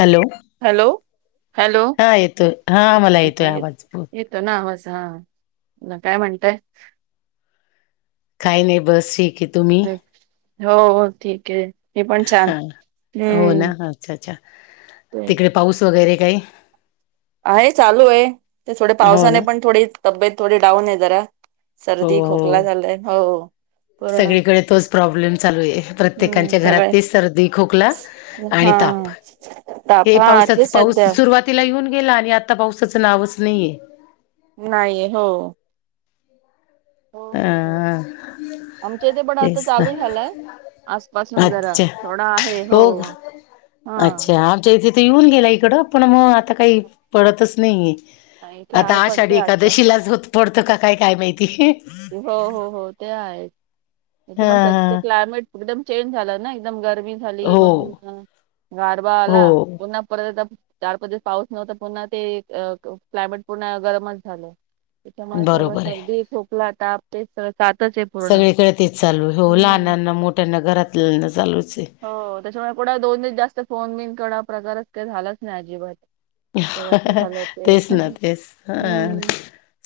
Hello hello hello हा येतोय हा मला येतोय आवाज बत तो ना आवाज हा काय म्हणतय काही नाही बस शिक अ् हो ठीक आहे हे पण छान हो ना हम्म अच्छा अच्छा ते तिकडे पाऊस वगैरे काही आहे चालू आहे ते थोडे हो पावसाने ना पण थोडी तब्येत थोडी डाऊन आहे जरा हो सर्दी हो खोकला झालाय हो पूर्ण सगळीकडे तोच प्रॉब्लेम चालू आहे हम्म प्रत्येकच्या घरात सगळे त सर्दी खोकला आणि हा ताप ताप हे हा पावसाच तेच पाऊस सध्या सुरुवातीला येऊन गेला आणि आता पावसाचं नावच नाहीये नाही हो हो हो हो अ आमच्या इ ते पण आता तेच ना चालू झालंय आसपासून जरा अच्छा थोडा आहे हो हा हम येऊन गेला इकडं पण मग आता काही पडतच नाहीे नाही, इथे आता आहे पडते आषाढी आजपासून एकादशीलाच होत पडतं का काय काय माहिती हो हो हो ते आहेथ ह म्हणत ते क्लायमेट एकदम चेंज झालं ना एकदम गरमी झाली हो मग गारबा हो आला पुन्हा परत चार पदस पाऊस नव्हता पुन्हा ते क्लायमेट पूर्ण गरमच झालं त्याच्यामुळे सगळं बरोबर आहे सर्दी खोकला ताप ते सगळ सातच आहे पूर्ण. सगळीकडे तेच चालू आहे हो हम्म. लहनांना मोठ्यांना घरात लना चालूच आहे हो त्याच्यामुळे कुणा दोन दिस जास्त फोन बिन क प्रकारच काही झालाच नाही अजिबात सगळं असं झालं ते तेच ना तेच हम्म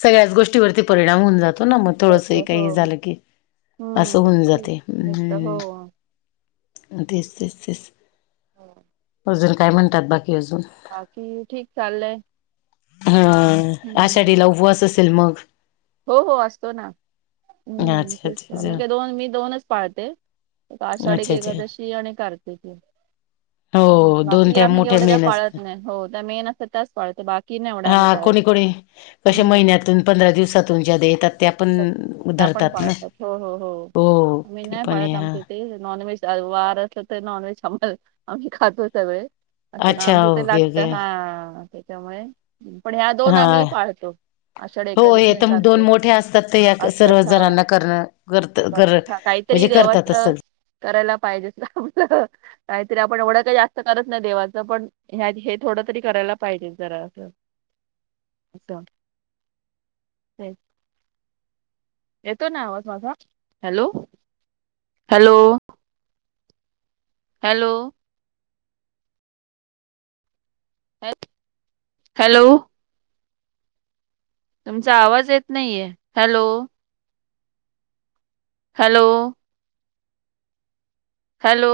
सगळ्याच गोष्टीवरती परिणाम होऊन जातो ना मग थोडस जात हो काही झालं की असं हम्म. होऊन तेच. जाते जातं, हम हो तेच तेच तेच हम अजून काय म्हणतात बाकी अजून बाकी ठीक चाललंय हा हम्म. आषाढीला उ्हच असेल मग हो हो असतो ना अच्छा हम्म ते अच्छा अच्छा म्हणे दोन मी दोनच पाळते आषाढी की अच्छा अच्छा एखादशी सयाणे करतेचे हो दोन बाकी त्या आम्ही मोठ्या एवढे काय मेन असत पाळत नाही हो त्या मेन असत त्याच पाळत बाकी नाही एवढं आम्ही पाळत कश हम्म महिन्यातून पंधरा दिवसातून ज्या येतात आपण पाळत हो हो हो हो आ ते नाही पण पाळत आहे हा आमच्या इथे नॉन व्हेज वार असलं तर नॉनव्हेज आ आम्ही खातो सगळे असं का अच्छा आमच तर ओके लागत ओके हा त्याच्यामुळे पण ह्या दोन हा आम्ही पाहतो आषाढ ए हो हे एककादशण तर दोन मोठे असतात ते या अच्छा सर्व हा जणांना करणं करत कर हा म्हणजे काहीतरी देवाच करतातच सगळे करायला पाहिजे आपलं काहीतरी आपण एवढं काही जास्त करत नाही देवाचं पण हे थोडं तरी करायला पाहिजे जरा असं असं ब् येतो ना आ हॅलो हॅलो हॅलो हॅलो तुमचा आवाज येत नाहीये हॅलो हॅलो हॅलो